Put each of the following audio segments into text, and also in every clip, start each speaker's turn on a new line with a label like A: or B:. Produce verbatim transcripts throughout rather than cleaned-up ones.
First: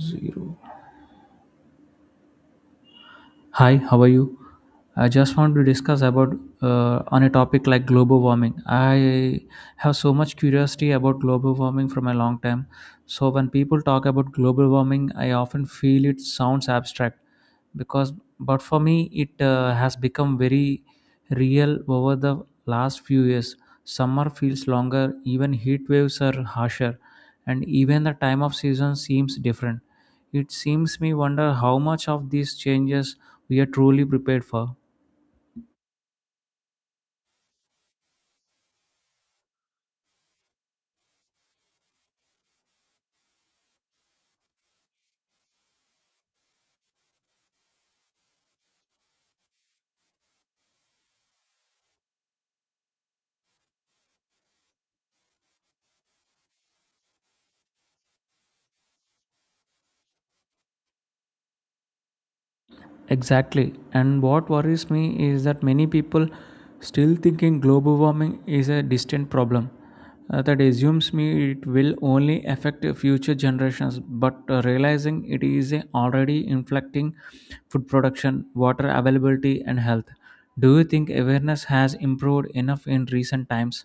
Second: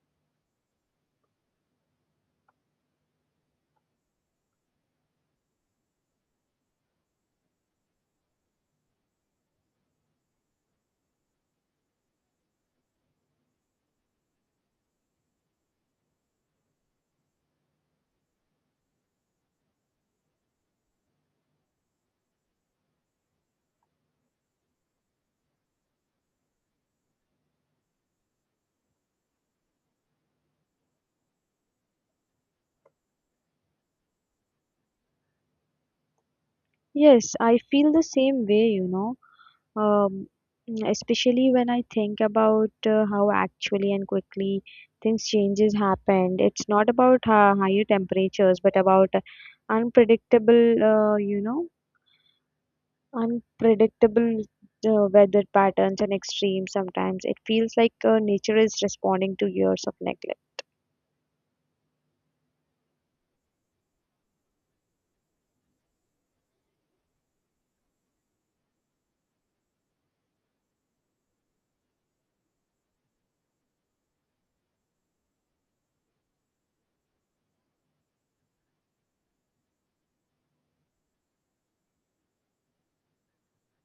A: Zero. Hi, how are you? I just want to discuss about uh, on a topic like global warming. I have so much curiosity about global warming from a long time. So when people talk about global warming, I often feel it sounds abstract because but for me it uh, has become very real over the last few years. Summer feels longer, even heat waves are harsher, and even the time of season seems different it seems me wonder how much of these changes we are truly prepared for.
B: Yes, I feel the same way, you know, um, mm, especially when I think about uh, how actually and quickly things changes happened. It's not about uh, higher temperatures, but about uh, unpredictable, uh, you know, unpredictable uh, weather patterns and extremes sometimes. It feels like uh, nature is responding to years of neglect.
A: Exactly. And what worries me is that many people still thinking global warming is a distant problem. Uh, that assumes me it will only affect future generations, but uh, realizing it is uh, already inflicting food production, water availability, and health. Do you think awareness has improved enough in recent times?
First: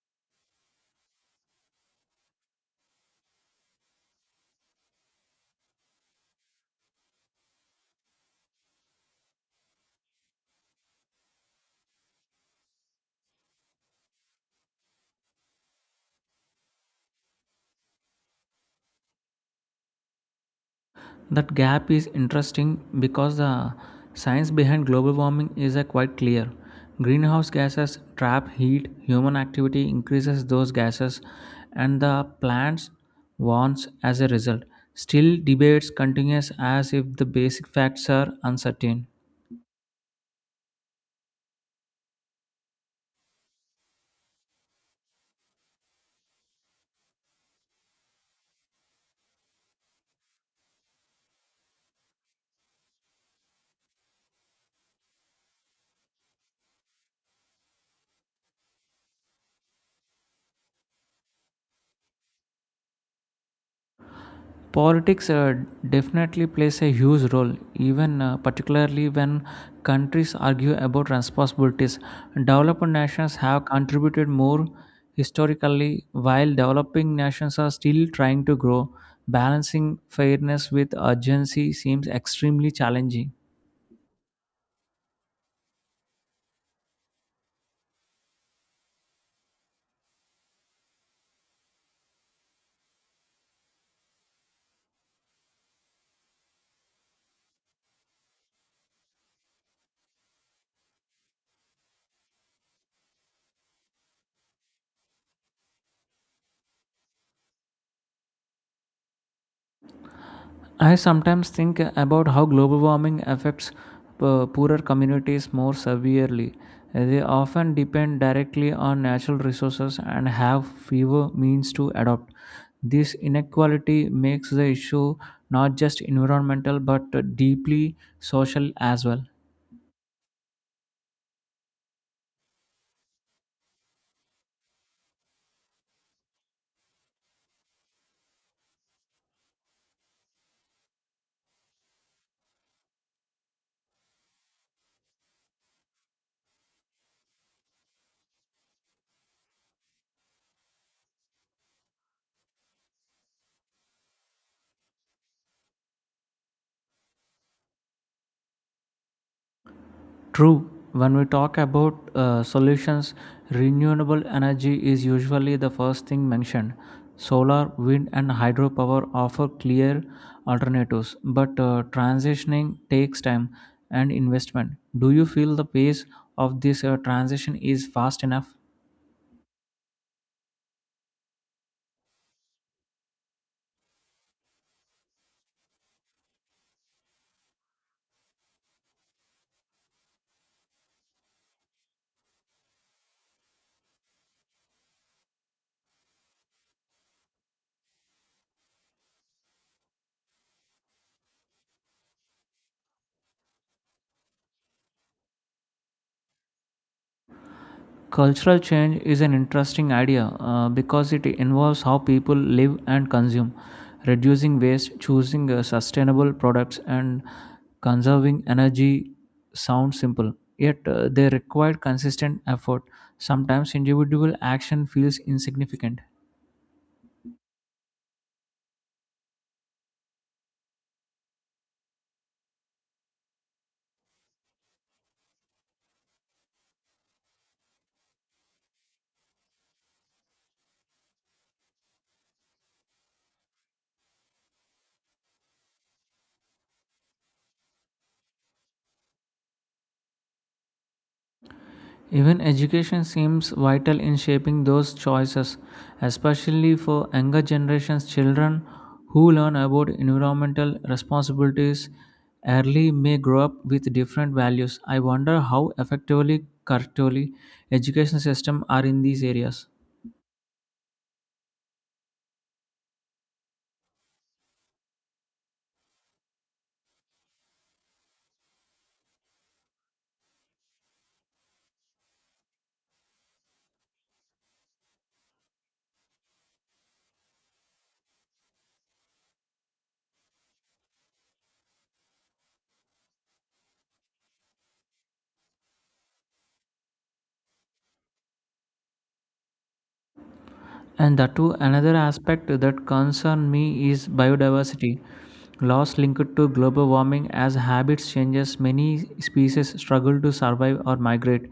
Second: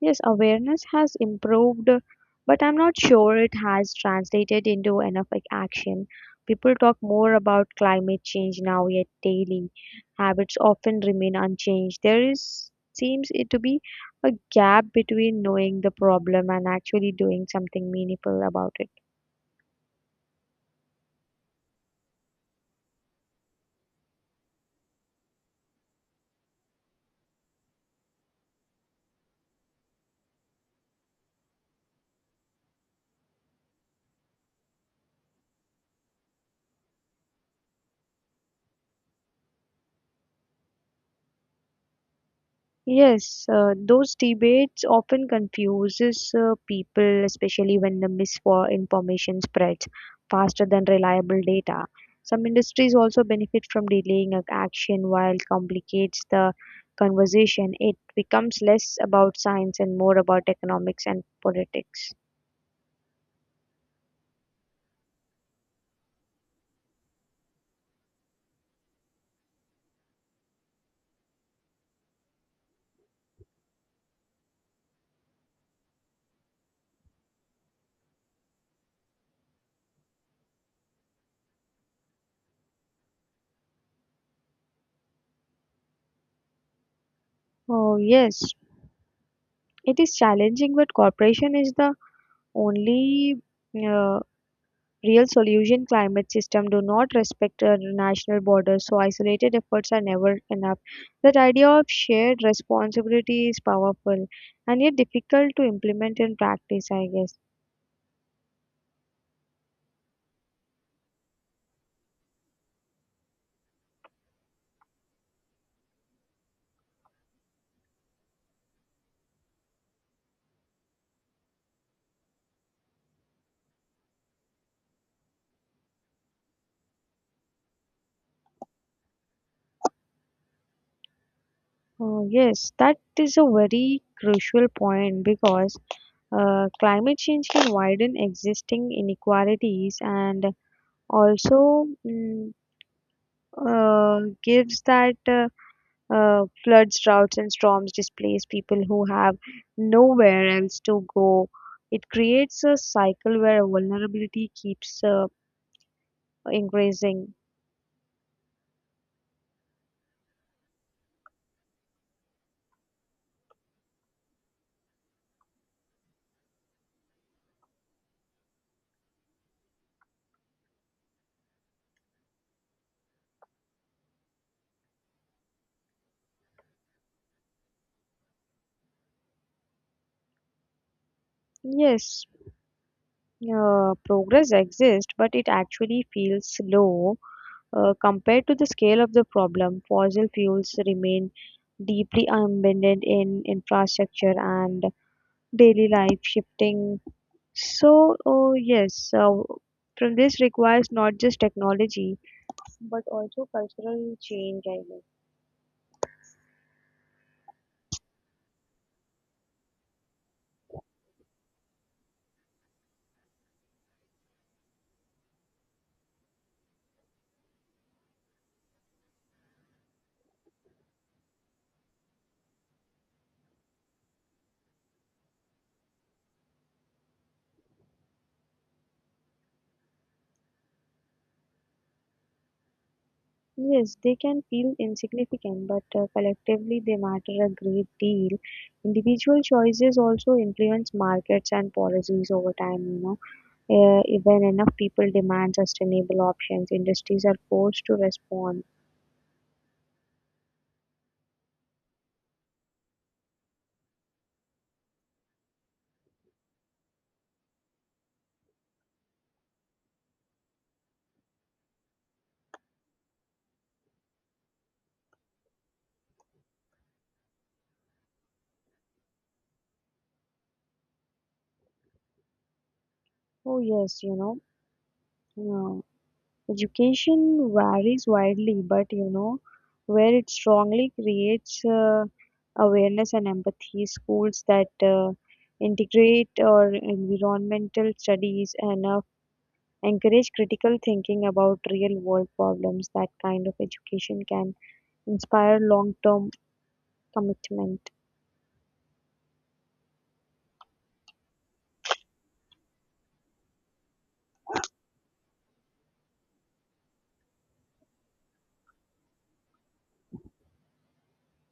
B: Yes, awareness has improved, but I'm not sure it has translated into enough like, action. People talk more about climate change now, yet daily habits often remain unchanged. There is seems it to be a gap between knowing the problem and actually doing something meaningful about it.
A: That gap is interesting because the science behind global warming is uh, quite clear. Greenhouse gases trap heat, human activity increases those gases, and the plants warms as a result. Still, debates continues as if the basic facts are uncertain.
B: Yes, uh, those debates often confuses uh, people, especially when the misinformation spreads faster than reliable data. Some industries also benefit from delaying ac- action while complicates the conversation. It becomes less about science and more about economics and politics.
A: Politics uh, definitely plays a huge role, even uh, particularly when countries argue about responsibilities, developed nations have contributed more historically while developing nations are still trying to grow, balancing fairness with urgency seems extremely challenging.
B: Oh yes, it is challenging, but cooperation is the only uh, Real solution climate system do not respect uh, national borders, so isolated efforts are never enough. That idea of shared responsibility is powerful and yet difficult to implement in practice, I guess.
A: I sometimes think about how global warming affects uh, poorer communities more severely. They often depend directly on natural resources and have fewer means to adopt. This inequality makes the issue not just environmental but deeply social as well.
B: Oh, yes, that is a very crucial point because uh, climate change can widen existing inequalities and also mm, uh, gives that uh, Uh, floods, droughts, and storms displace people who have nowhere else to go. It creates a cycle where vulnerability keeps uh, increasing.
A: True. When we talk about uh, solutions, renewable energy is usually the first thing mentioned. Solar, wind, and hydropower offer clear alternatives, but uh, transitioning takes time and investment. Do you feel the pace of this uh, transition is fast enough?
B: Yes, uh, progress exists, but it actually feels slow uh, compared to the scale of the problem. Fossil fuels remain deeply embedded in infrastructure and daily life, shifting. So, oh, yes, uh, from this requires not just technology but also cultural change, I guess.
A: Cultural change is an interesting idea uh, because it involves how people live and consume, reducing waste, choosing uh, sustainable products, and conserving energy. Sound simple, yet uh, they require consistent effort. Sometimes individual action feels insignificant.
B: Yes, they can feel insignificant, but uh, collectively they matter a great deal. Individual choices also influence markets and policies over time, you know. Uh, when enough people demand sustainable options, industries are forced to respond.
A: Even education seems vital in shaping those choices, especially for younger generations children who learn about environmental responsibilities early may grow up with different values. I wonder how effectively currently education systems are in these areas.
B: Oh, yes, you know. Education varies widely, but you know, where it strongly creates uh, awareness and empathy, schools that uh, integrate or environmental studies and uh, encourage critical thinking about real world problems, that kind of education can inspire long term commitment.
A: And that too, another aspect that concerns me is biodiversity. Loss linked to global warming as habits changes, many species struggle to survive or migrate.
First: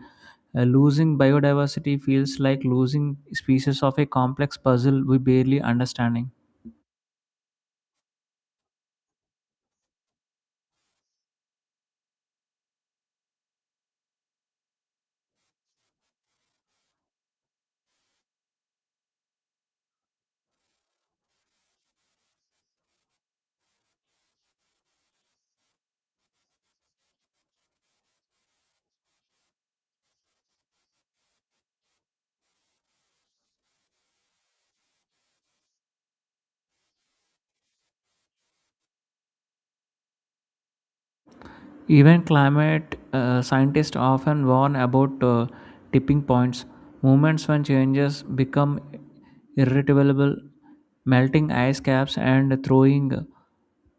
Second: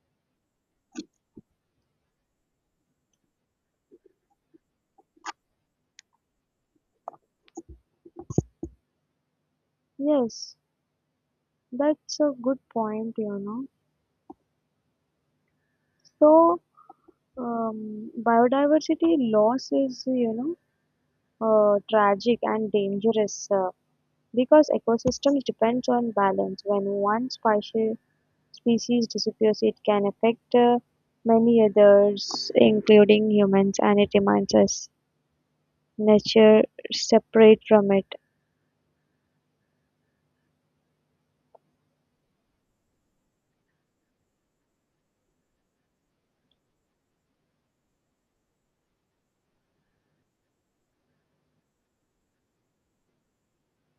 A: Uh, losing biodiversity feels like losing pieces of a complex puzzle we barely understanding.
B: Yes, that's a good point, you know. So, um, Biodiversity loss is, you know, uh, tragic and dangerous. Uh, Because ecosystems depend on balance, when one speci- species disappears it can affect uh, many others including humans and it reminds us nature separate from it.
A: Even climate uh, scientists often warn about uh, tipping points, moments when changes become irretrievable, melting ice caps and throwing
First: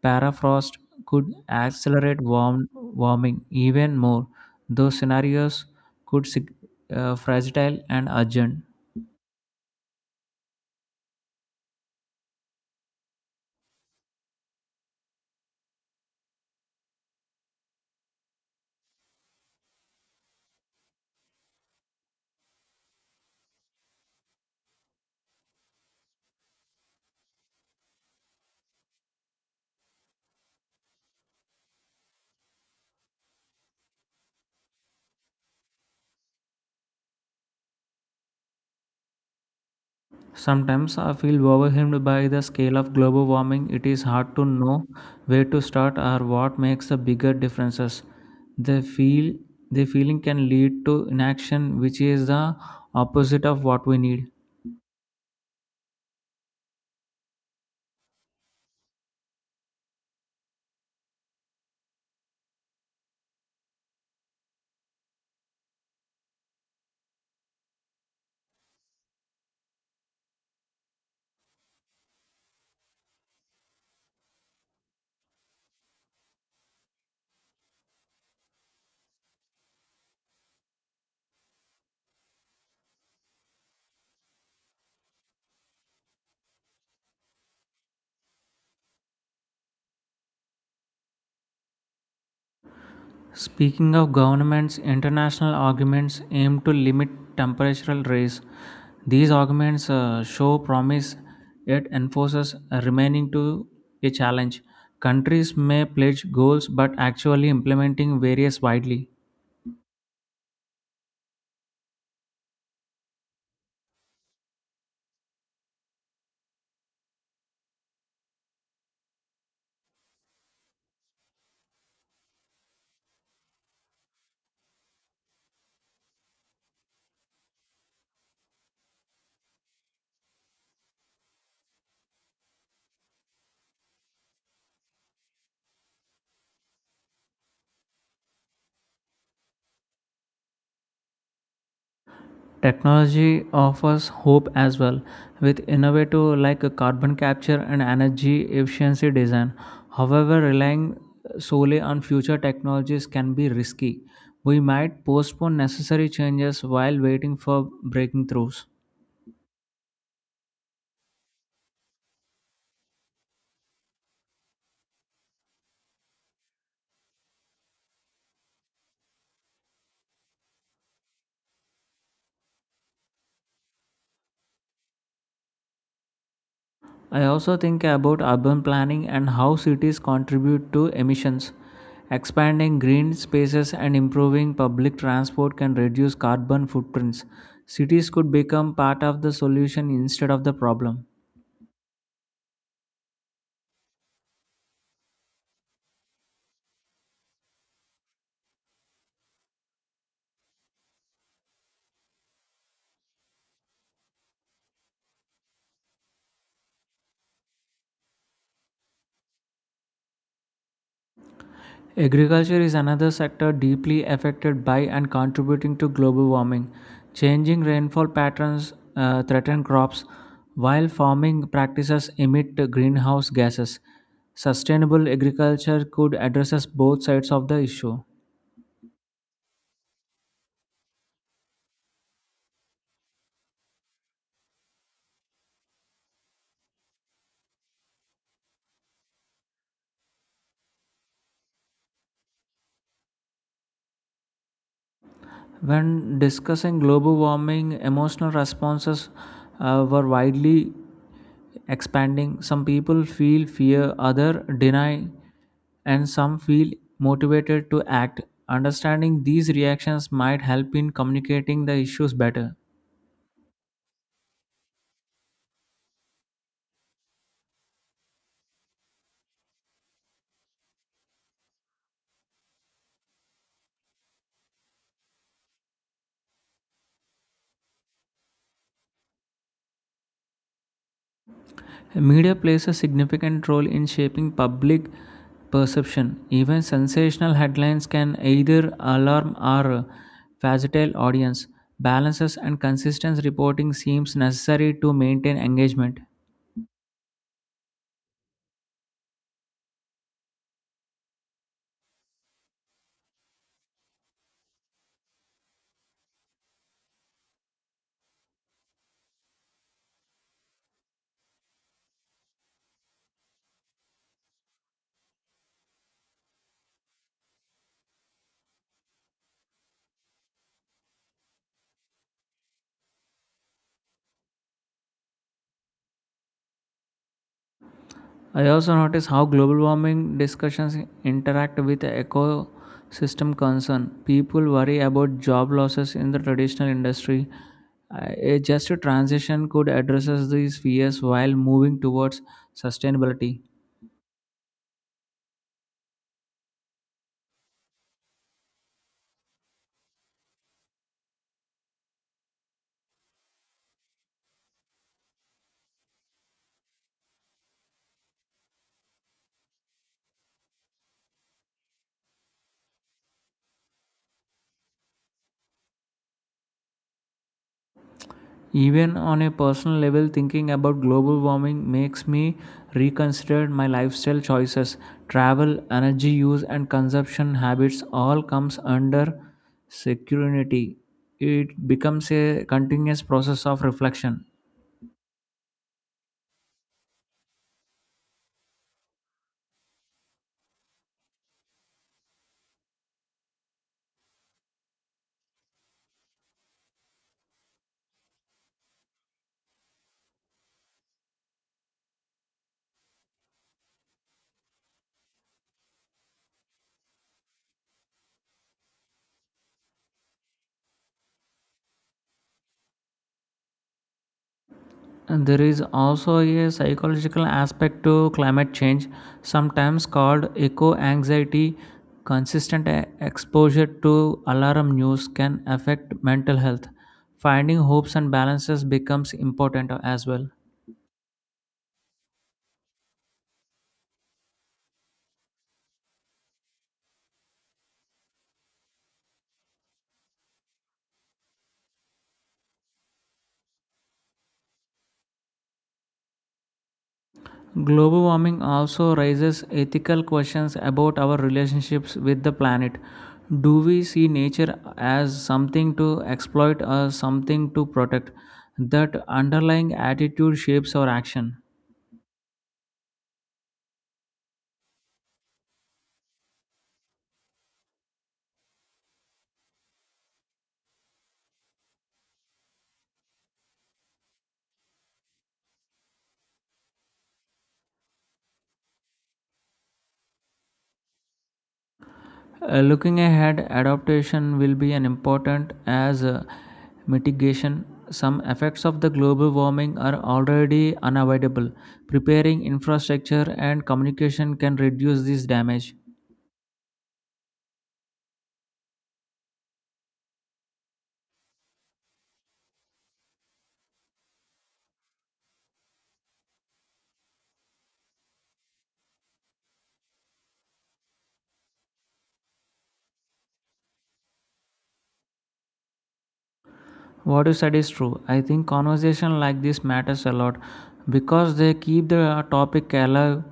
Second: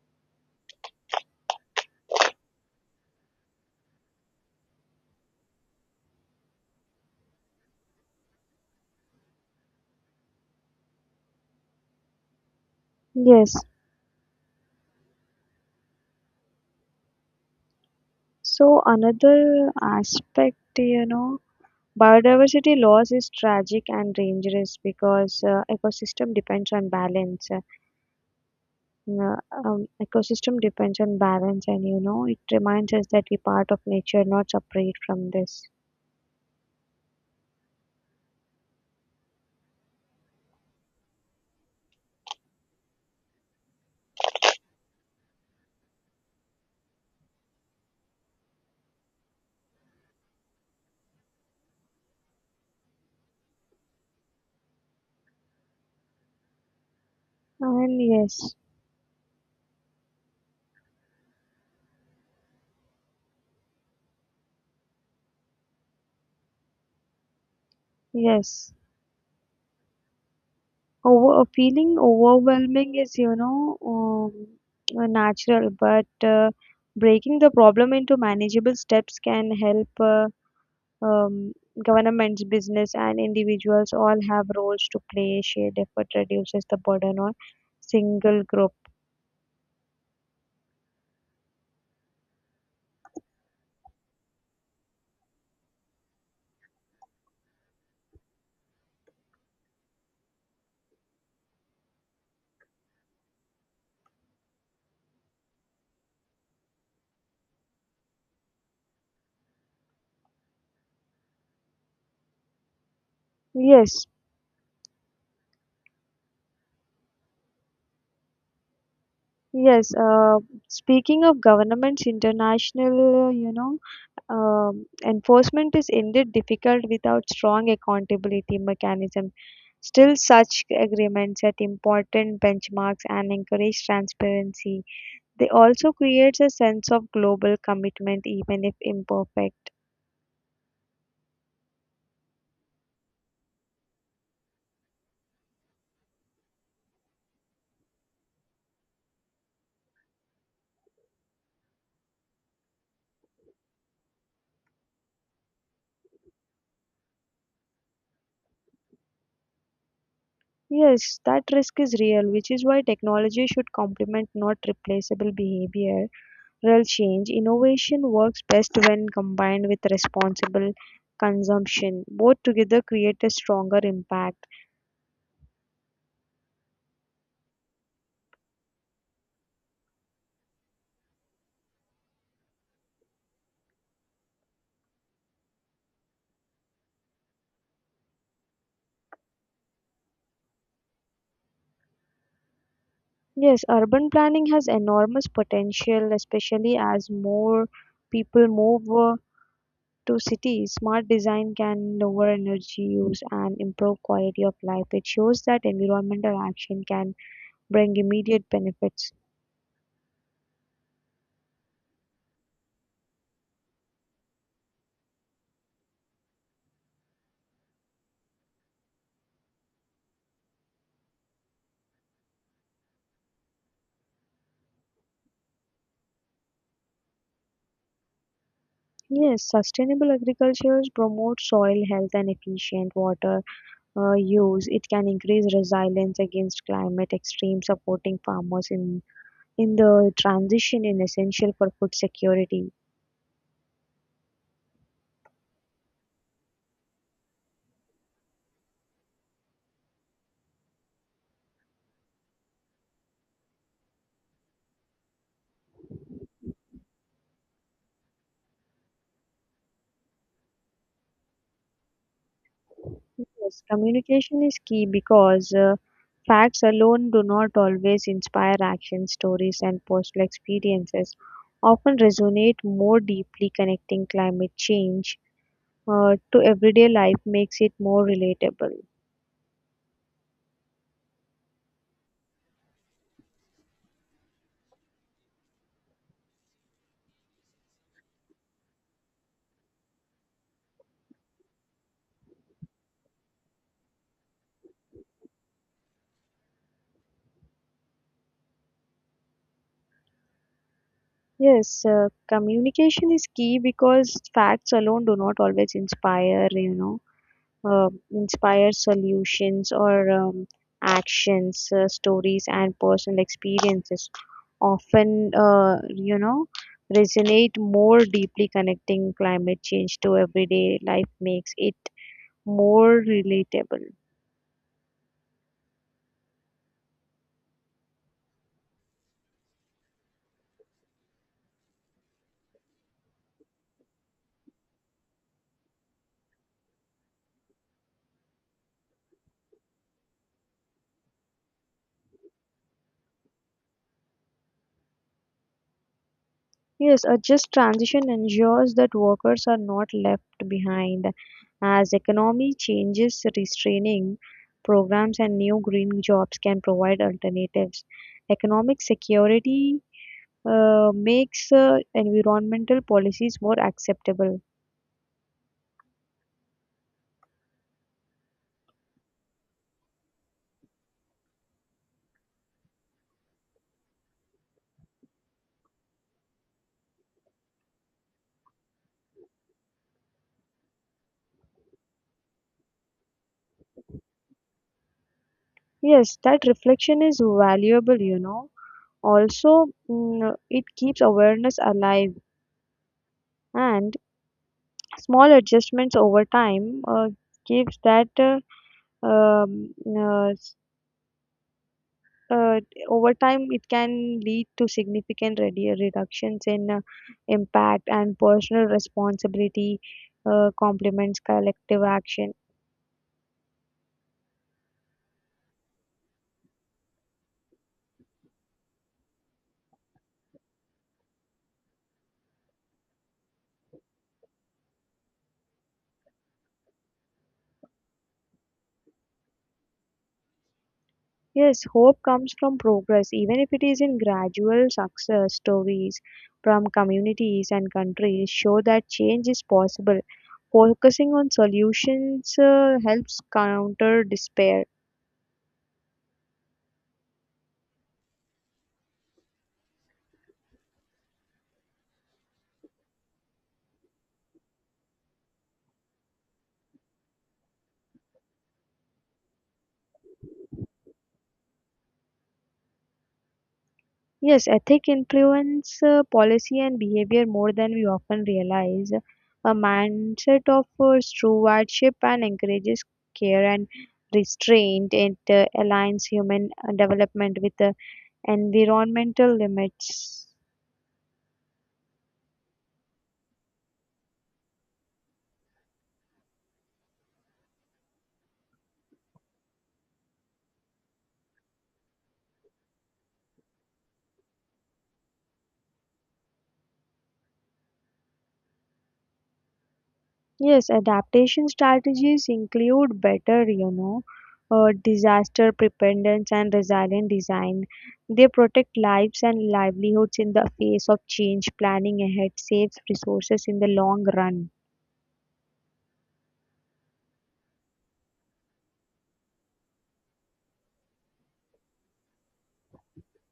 A: permafrost could accelerate warm, warming even more. Those scenarios could sig- uh, fragile and urgent.
B: Yes. So another aspect, you know, biodiversity loss is tragic and dangerous because uh, ecosystem depends on balance. Uh, um, Ecosystem depends on balance, and you know, it reminds us that we part of nature, not separate from this.
A: Sometimes I feel overwhelmed by the scale of global warming. It is hard to know where to start or what makes the bigger differences. The feel the feeling can lead to inaction, which is the opposite of what we need.
B: And yes, yes. Over uh, Feeling overwhelming is, you know, um, uh, natural, but uh, breaking the problem into manageable steps can help uh, um, governments, business, and individuals all have roles to play. Shared effort reduces the burden on single group.
A: Speaking of governments, international arguments aim to limit temperatural rise. These arguments uh, show promise yet enforces remaining to a challenge. Countries may pledge goals but actually implementing varies widely.
B: Yes, Yes, uh, speaking of governments, international, you know, um, enforcement is indeed difficult without strong accountability mechanism. Still, such agreements set important benchmarks and encourage transparency. They also create a sense of global commitment, even if imperfect.
A: Technology offers hope as well with innovative like carbon capture and energy efficiency design. However, relying solely on future technologies can be risky. We might postpone necessary changes while waiting for breakthroughs.
B: Yes, that risk is real, which is why technology should complement not replaceable behavior. Real change, innovation works best when combined with responsible consumption. Both together create a stronger impact.
A: I also think about urban planning and how cities contribute to emissions. Expanding green spaces and improving public transport can reduce carbon footprints. Cities could become part of the solution instead of the problem.
B: Yes, urban planning has enormous potential, especially as more people move uh, to cities. Smart design can lower energy use and improve quality of life. It shows that environmental action can bring immediate benefits.
A: Agriculture is another sector deeply affected by and contributing to global warming. Changing rainfall patterns uh, threaten crops, while farming practices emit greenhouse gases. Sustainable agriculture could address both sides of the issue.
B: Yes, sustainable agriculture promotes soil health and efficient water uh, use, it can increase resilience against climate extremes, supporting farmers in, in the transition In essential for food security.
A: When discussing global warming, emotional responses uh, were widely expanding. Some people feel fear, others deny, and some feel motivated to act. Understanding these reactions might help in communicating the issues better.
B: Yes, communication is key because uh, facts alone do not always inspire action. Stories and personal experiences often resonate more deeply, connecting climate change uh, to everyday life makes it more relatable.
A: Media plays a significant role in shaping public perception. Even sensational headlines can either alarm or facilitate audience. Balances and consistent reporting seems necessary to maintain engagement.
B: Yes, uh, communication is key because facts alone do not always inspire, you know. Uh, inspire solutions or um, actions, uh, stories, and personal experiences often, uh, you know, resonate more deeply connecting climate change to everyday life makes it more relatable.
A: I also notice how global warming discussions interact with ecosystem concern. People worry about job losses in the traditional industry. Uh, A just transition could address these fears while moving towards sustainability.
B: Yes, a just transition ensures that workers are not left behind as economy changes restraining programs and new green jobs can provide alternatives. Economic security uh, makes uh, environmental policies more acceptable.
A: Even on a personal level, thinking about global warming makes me reconsider my lifestyle choices. Travel, energy use, and consumption habits all comes under security. It becomes a continuous process of reflection.
B: Yes, that reflection is valuable, you know. Also, mm, it keeps awareness alive, and small adjustments over time uh, gives that uh, um, uh, s- uh, over time it can lead to significant redu- reductions in uh, impact and personal responsibility uh, complements collective action.
A: And there is also a psychological aspect to climate change, sometimes called eco anxiety. Consistent e- exposure to alarm news can affect mental health. Finding hopes and balances becomes important as well.
B: Yes, hope comes from progress, even if it is in gradual success stories from communities and countries show that change is possible. Focusing on solutions uh, helps counter despair.
A: Global warming also raises ethical questions about our relationships with the planet. Do we see nature as something to exploit or something to protect? That underlying attitude shapes our action.
B: Yes, ethic influence uh, policy and behavior more than we often realize. A mindset of uh, true and encourages care and restraint. It uh, aligns human uh, development with uh, environmental limits.
A: Uh, looking ahead, adaptation will be an important as uh, mitigation. Some effects of the global warming are already unavoidable. Preparing infrastructure and communication can reduce this damage.
B: Yes, adaptation strategies include better, you know, uh, disaster preparedness and resilient design. They protect lives and livelihoods in the face of change, planning ahead saves resources in the long run.
A: What you said is true. I think conversation like this matters a lot because they keep the topic alive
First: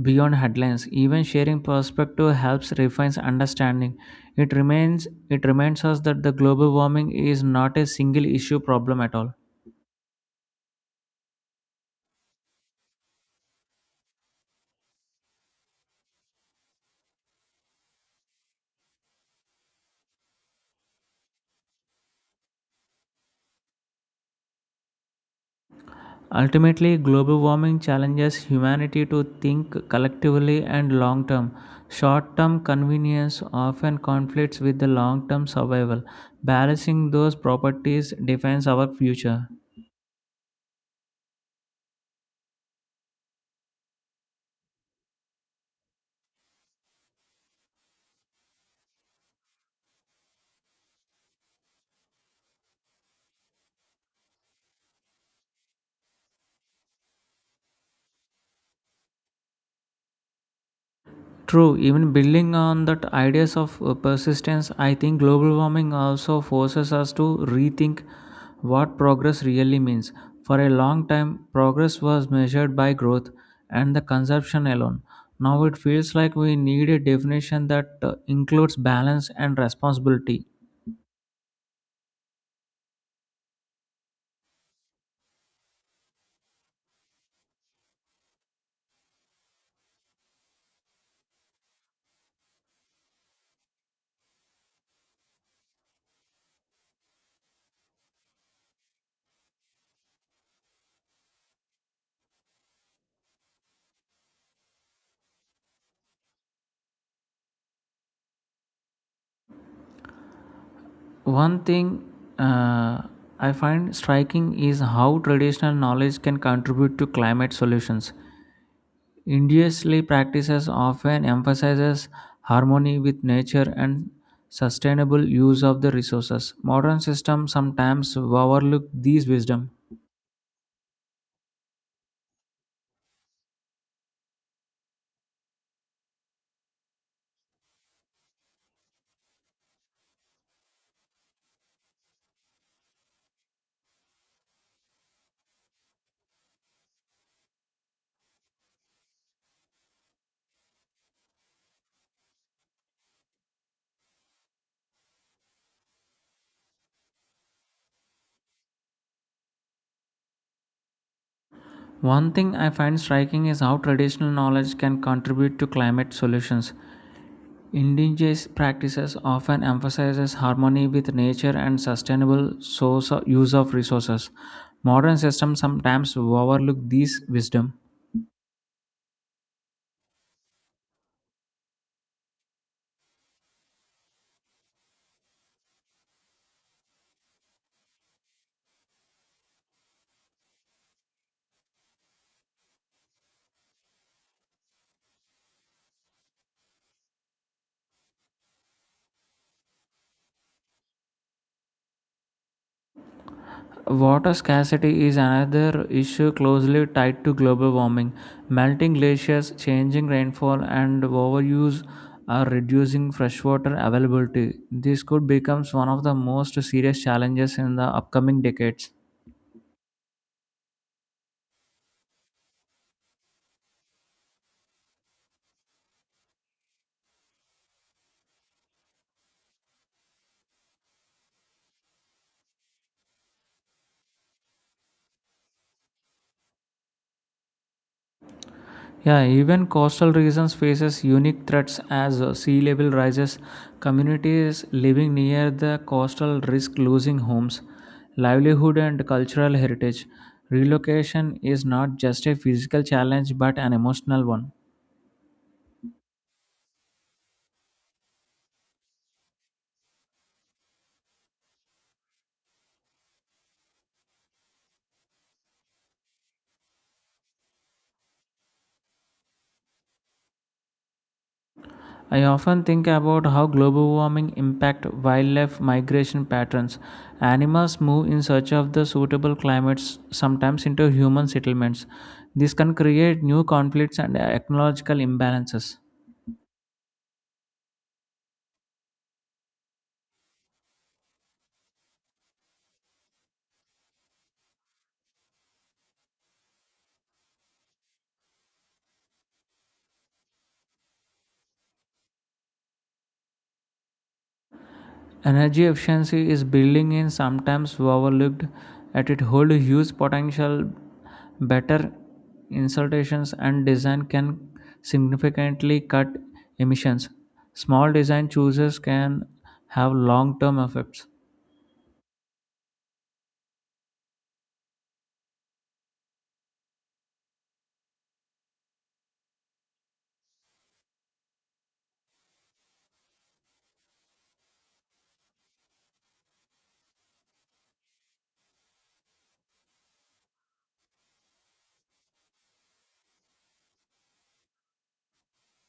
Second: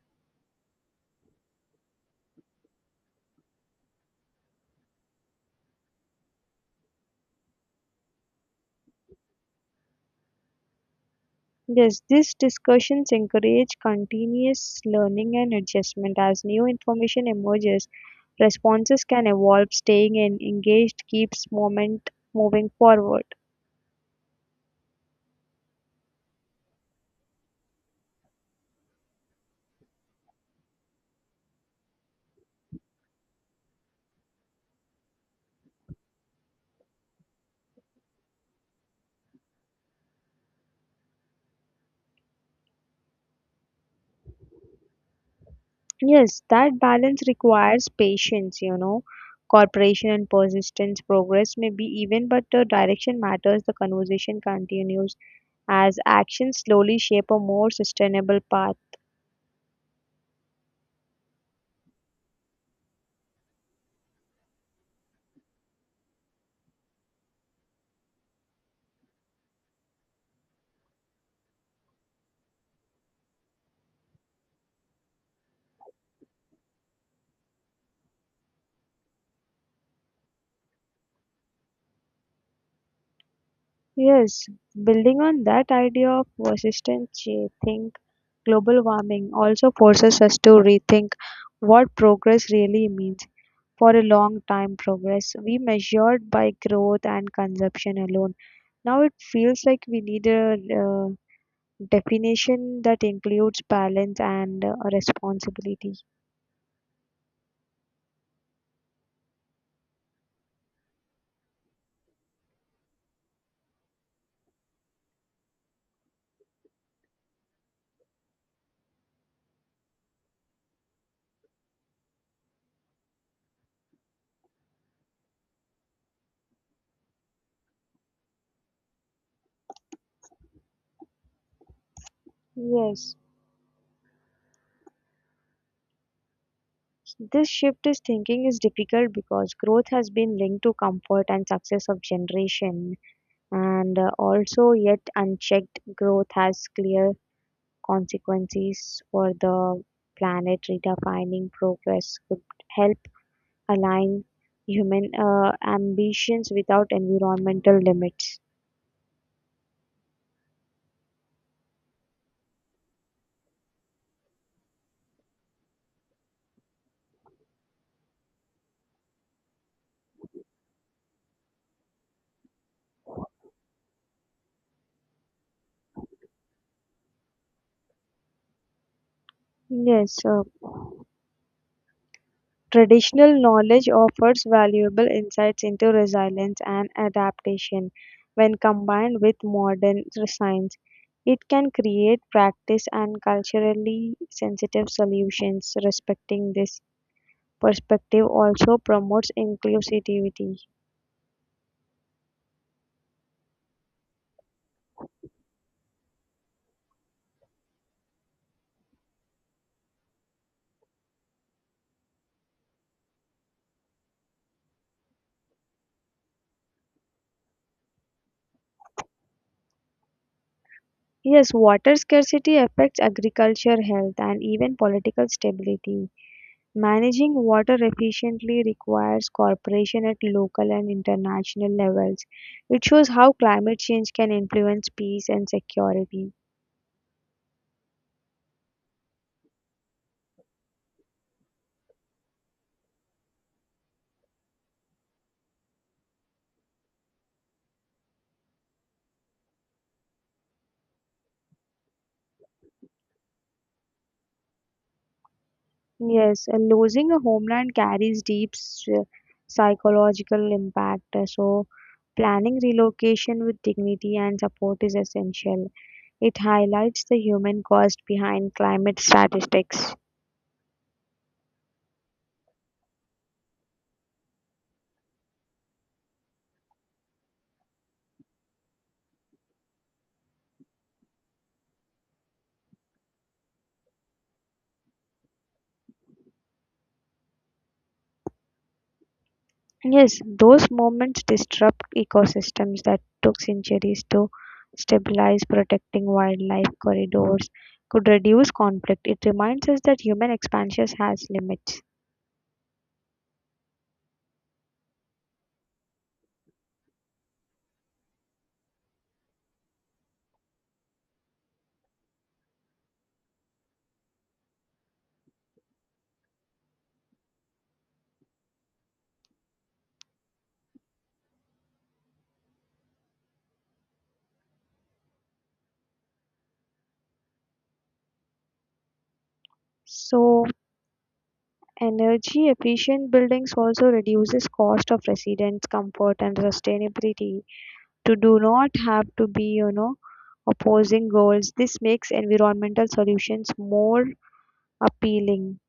A: beyond headlines. Even sharing perspective helps refines understanding. It remains it reminds us that the global warming is not a single issue problem at all.
B: Yes, these discussions encourage continuous learning and adjustment. As new information emerges, responses can evolve. Staying en- engaged keeps moment moving forward.
A: Ultimately, global warming challenges humanity to think collectively and long term. Short term convenience often conflicts with the long term survival. Balancing those properties defines our future.
B: Yes, that balance requires patience, you know, cooperation and persistence, progress may be even, but the direction matters. The conversation continues as actions slowly shape a more sustainable path.
A: True, even building on that ideas of uh, persistence, I think global warming also forces us to rethink what progress really means. For a long time, progress was measured by growth and the consumption alone. Now it feels like we need a definition that uh, includes balance and responsibility.
B: Yes, building on that idea of persistence, I think global warming also forces us to rethink what progress really means. For a long time, progress we measured by growth and consumption alone. Now it feels like we need a uh, definition that includes balance and uh, responsibility.
A: One thing uh, I find striking is how traditional knowledge can contribute to climate solutions. Industrial practices often emphasizes harmony with nature and sustainable use of the resources. Modern systems sometimes overlook these wisdom.
B: Yes, this shift is thinking is difficult because growth has been linked to comfort and success of generation, and uh, also yet unchecked growth has clear consequences for the planet. Redefining progress could help align human uh, ambitions without environmental limits.
A: One thing I find striking is how traditional knowledge can contribute to climate solutions. Indigenous practices often emphasizes harmony with nature and sustainable source use of resources. Modern systems sometimes overlook these wisdom.
B: Yes, uh, traditional knowledge offers valuable insights into resilience and adaptation. When combined with modern science, it can create practice and culturally sensitive solutions. Respecting this perspective also promotes inclusivity.
A: Water scarcity is another issue closely tied to global warming. Melting glaciers, changing rainfall, and overuse are reducing freshwater availability. This could become one of the most serious challenges in the upcoming decades.
B: Yes, water scarcity affects agriculture, health, and even political stability. Managing water efficiently requires cooperation at local and international levels. It shows how climate change can influence peace and security.
A: Yeah, even coastal regions faces unique threats as uh, sea level rises. Communities living near the coastal risk losing homes, livelihood and cultural heritage. Relocation is not just a physical challenge but an emotional one.
B: Yes, uh, losing a homeland carries deep s- psychological impact, uh, so planning relocation with dignity and support is essential. It highlights the human cost behind climate statistics.
A: I often think about how global warming impact wildlife migration patterns. Animals move in search of the suitable climates, sometimes into human settlements. This can create new conflicts and ecological imbalances.
B: Yes, those moments disrupt ecosystems that took centuries to stabilize. Protecting wildlife corridors could reduce conflict. It reminds us that human expansion has limits.
A: Energy efficiency is building in sometimes overlooked at it hold huge potential better installations and design can significantly cut emissions. Small design choices can have long term effects.
B: So, energy efficient buildings also reduces cost of residents, comfort and sustainability. To do not have to be, you know, opposing goals. This makes environmental solutions more appealing.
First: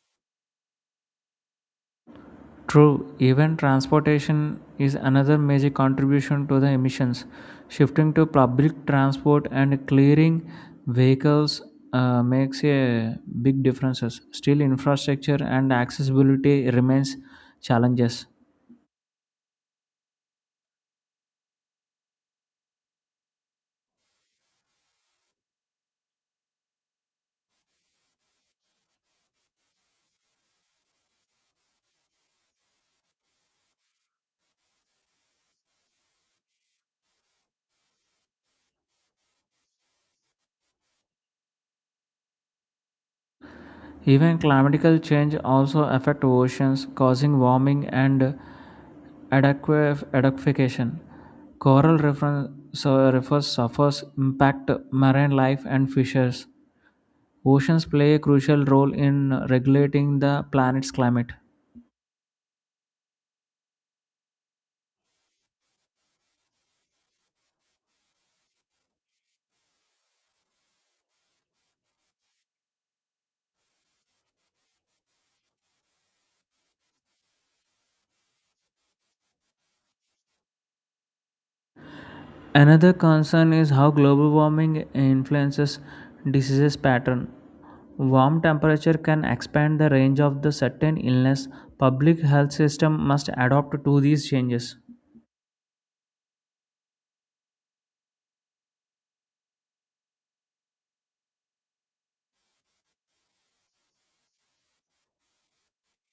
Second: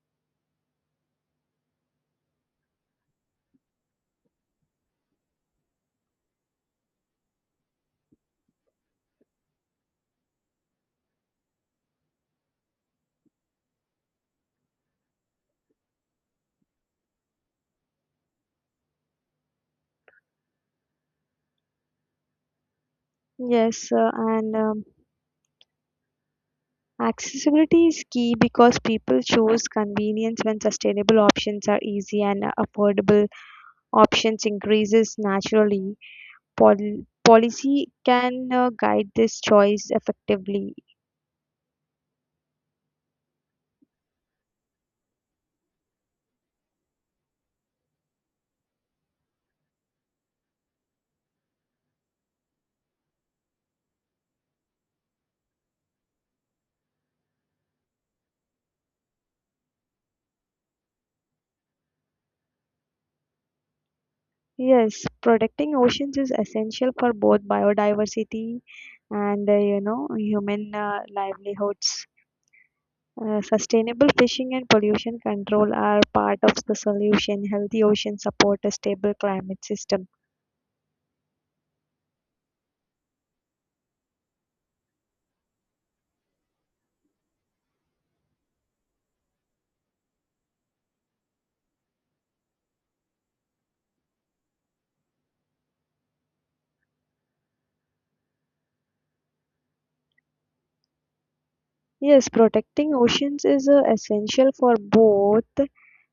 A: True, even transportation is another major contribution to the emissions. Shifting to public transport and clearing vehicles uh, makes a big differences. Still, infrastructure and accessibility remains challenges.
B: Yes, uh, and um, accessibility is key because people choose convenience when sustainable options are easy and uh, affordable options increases naturally. Pol- policy can uh, guide this choice effectively.
A: Even climatical change also affect oceans, causing warming and adequa- adequation. Coral refer- so- refers suffers impact marine life and fishes. Oceans play a crucial role in regulating the planet's climate.
B: Yes, protecting oceans is essential for both biodiversity and uh, you know human uh, livelihoods. Uh, sustainable fishing and pollution control are part of the solution. Healthy oceans support a stable climate system.
A: Another concern is how global warming influences diseases pattern. Warm temperature can expand the range of the certain illness. Public health system must adapt to these changes.
B: Yes, protecting oceans is uh, essential for both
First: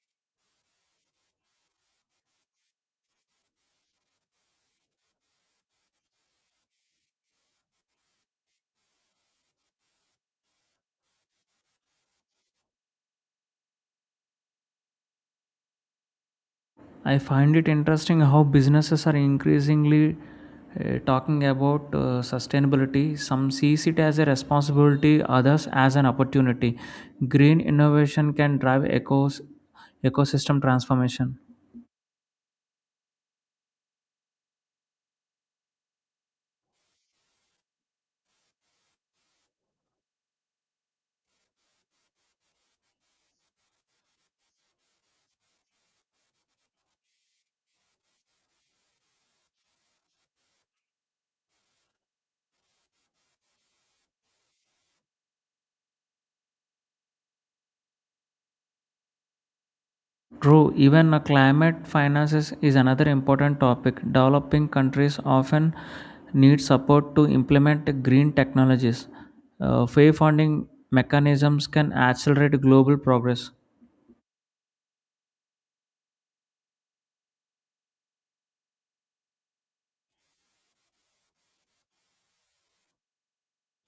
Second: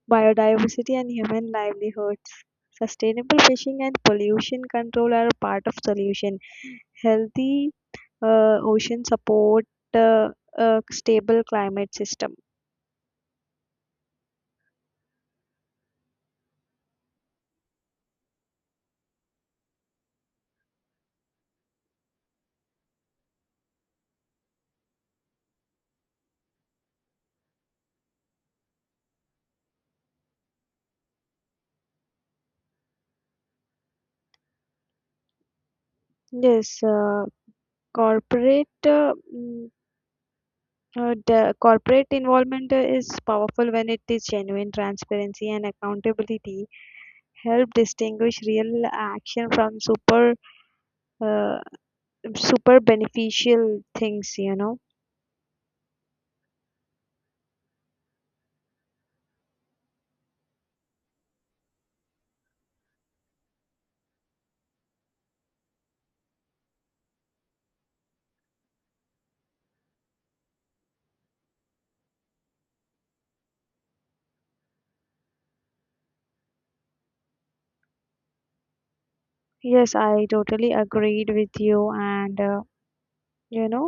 B: biodiversity and human livelihoods. Sustainable fishing and pollution control are part of solution. Healthy uh, ocean support uh, a stable climate system.
A: I find it interesting how businesses are increasingly uh, talking about uh, sustainability. Some see it as a responsibility, others as an opportunity. Green innovation can drive ecos- ecosystem transformation.
B: Yes, uh, corporate uh, mm, uh, the corporate involvement uh, is powerful when it is genuine transparency and accountability help distinguish real action from super uh, super beneficial things you know.
A: True, even uh, climate finances is another important topic. Developing countries often need support to implement green technologies. Uh, fair funding mechanisms can accelerate global progress.
B: Yes, I totally agreed with you, and uh, you know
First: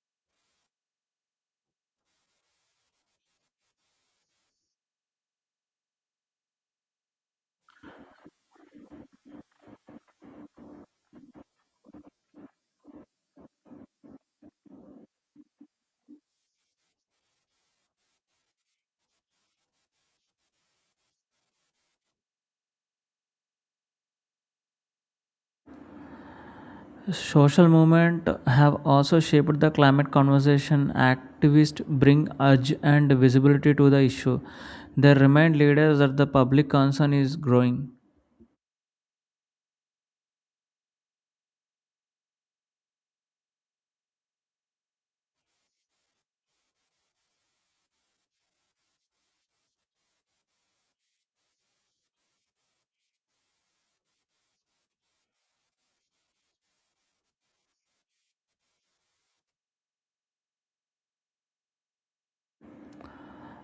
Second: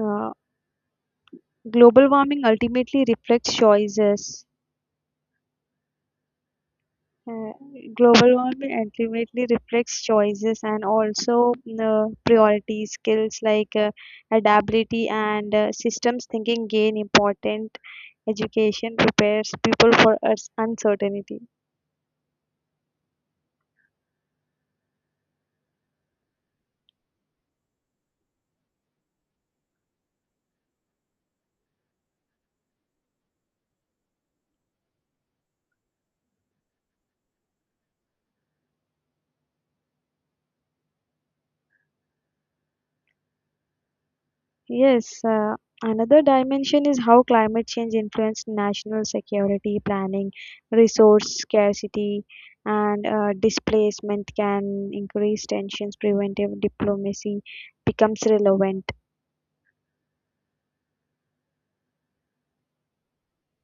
B: uh, global warming ultimately reflects choices. Uh, Global warming ultimately reflects choices and also mm, uh, priority skills like uh, adaptability and uh, systems thinking gain important education prepares people for us uncertainty.
A: Social movement have also shaped the climate conversation. Activists bring urge and visibility to the issue. They remind leaders that the public concern is growing.
B: Yes uh, another dimension is how climate change influences national security planning resource scarcity and uh, displacement can increase tensions preventive diplomacy becomes relevant.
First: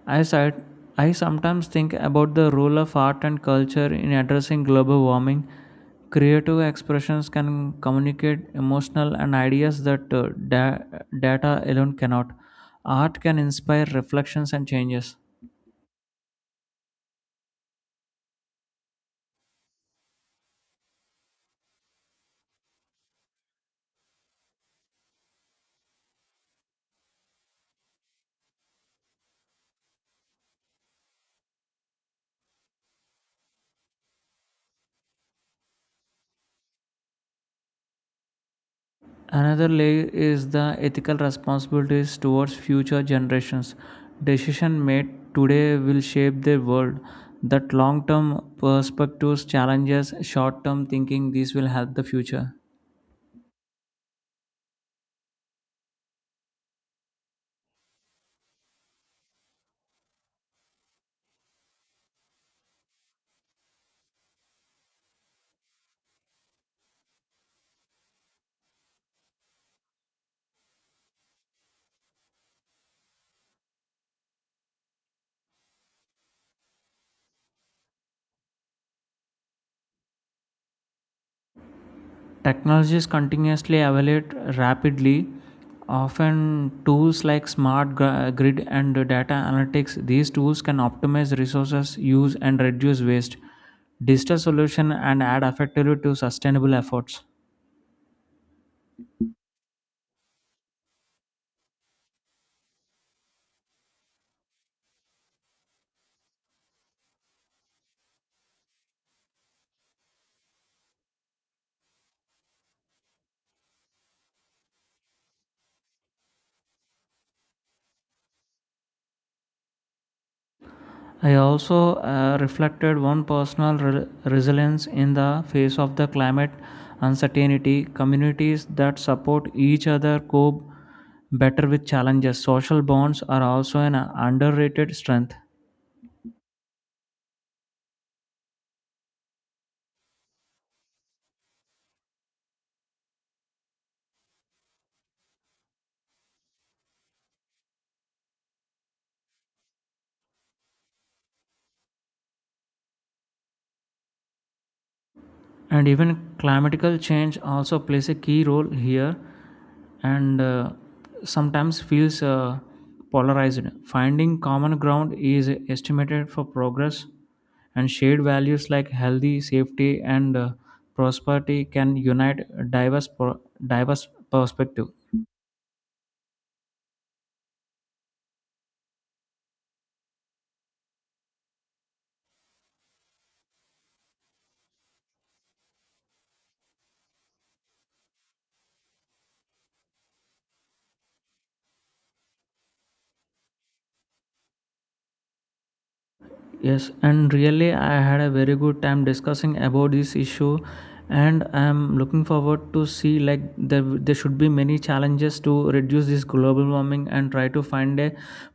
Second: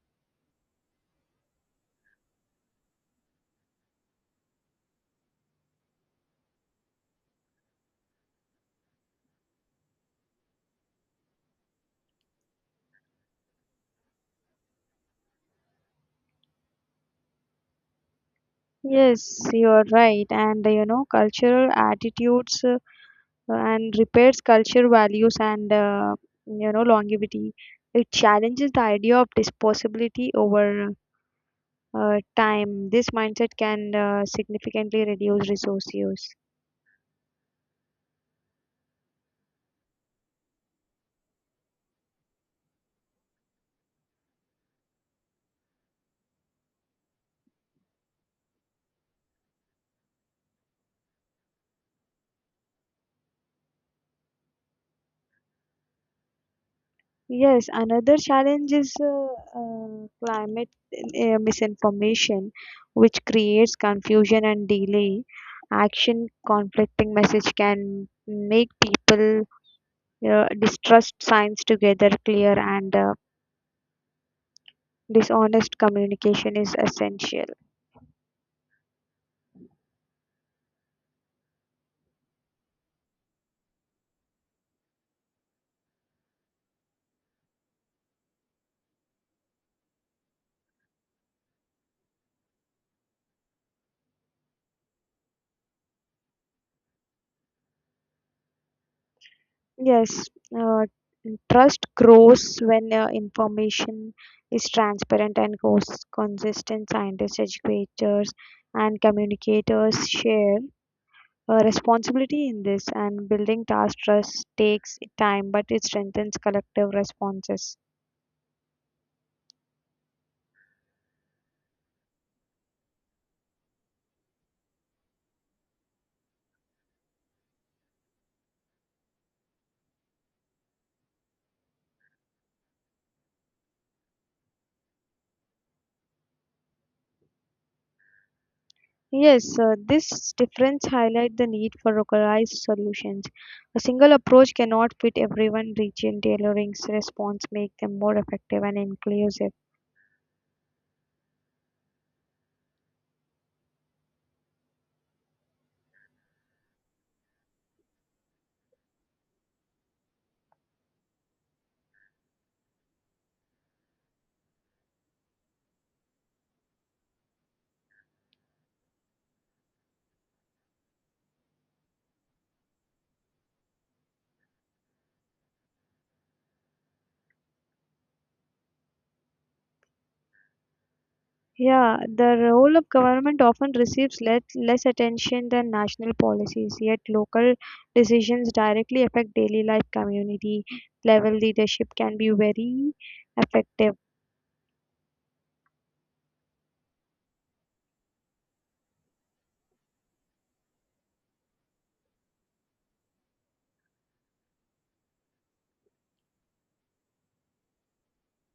A: I said, I sometimes think about the role of art and culture in addressing global warming. Creative expressions can communicate emotional and ideas that uh, da- data alone cannot. Art can inspire reflections and changes.
B: Yes, you're right. And uh, you know, cultural attitudes uh, and repairs culture values and uh, you know, longevity. It challenges the idea of disposability over uh, time. This mindset can uh, significantly reduce resource use.
A: Another layer is the ethical responsibilities towards future generations. Decision made today will shape their world. That long-term perspectives challenges short-term thinking. These will help the future.
B: Yes, another challenge is uh, uh, climate uh, misinformation, which creates confusion and delay. Action conflicting message can make people Uh, distrust signs together, clear and uh, dishonest communication is essential.
A: Technologies continuously evaluate rapidly, often tools like smart grid and data analytics. These tools can optimize resources use and reduce waste, digital solution and add effectively to sustainable efforts.
B: Yes, uh, trust grows when uh, information is transparent and goes consistent. Scientists, educators, and communicators share a responsibility in this, and building task trust takes time, but it strengthens collective responses.
A: I also uh, reflected one personal re- resilience in the face of the climate uncertainty. Communities that support each other cope better with challenges. Social bonds are also an underrated strength.
B: Yes, uh, this difference highlights the need for localized solutions. A single approach cannot fit everyone. Region tailoring's response make them more effective and inclusive.
A: And even climatical change also plays a key role here, and uh, sometimes feels uh, polarized, finding common ground is estimated for progress, and shared values like healthy safety and uh, prosperity can unite diverse pro- diverse perspective.
B: Yeah, the role of government often receives less, less attention than national policies, yet local decisions directly affect daily life. Community level leadership can be very effective.
A: Yes, and really, I had a very good time discussing about this issue, and I'm looking forward to see like there there should be many challenges to reduce this global warming and try to find a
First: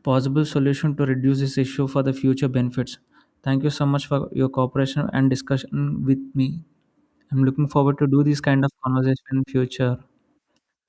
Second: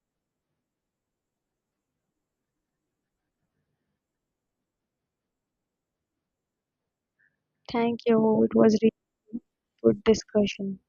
A: possible solution to reduce this issue for the future benefits. Thank you so much for your cooperation and discussion with me. I'm looking forward
B: Thank
A: to do this
B: you. It
A: kind of
B: was
A: conversation
B: really
A: in future.
B: good discussion.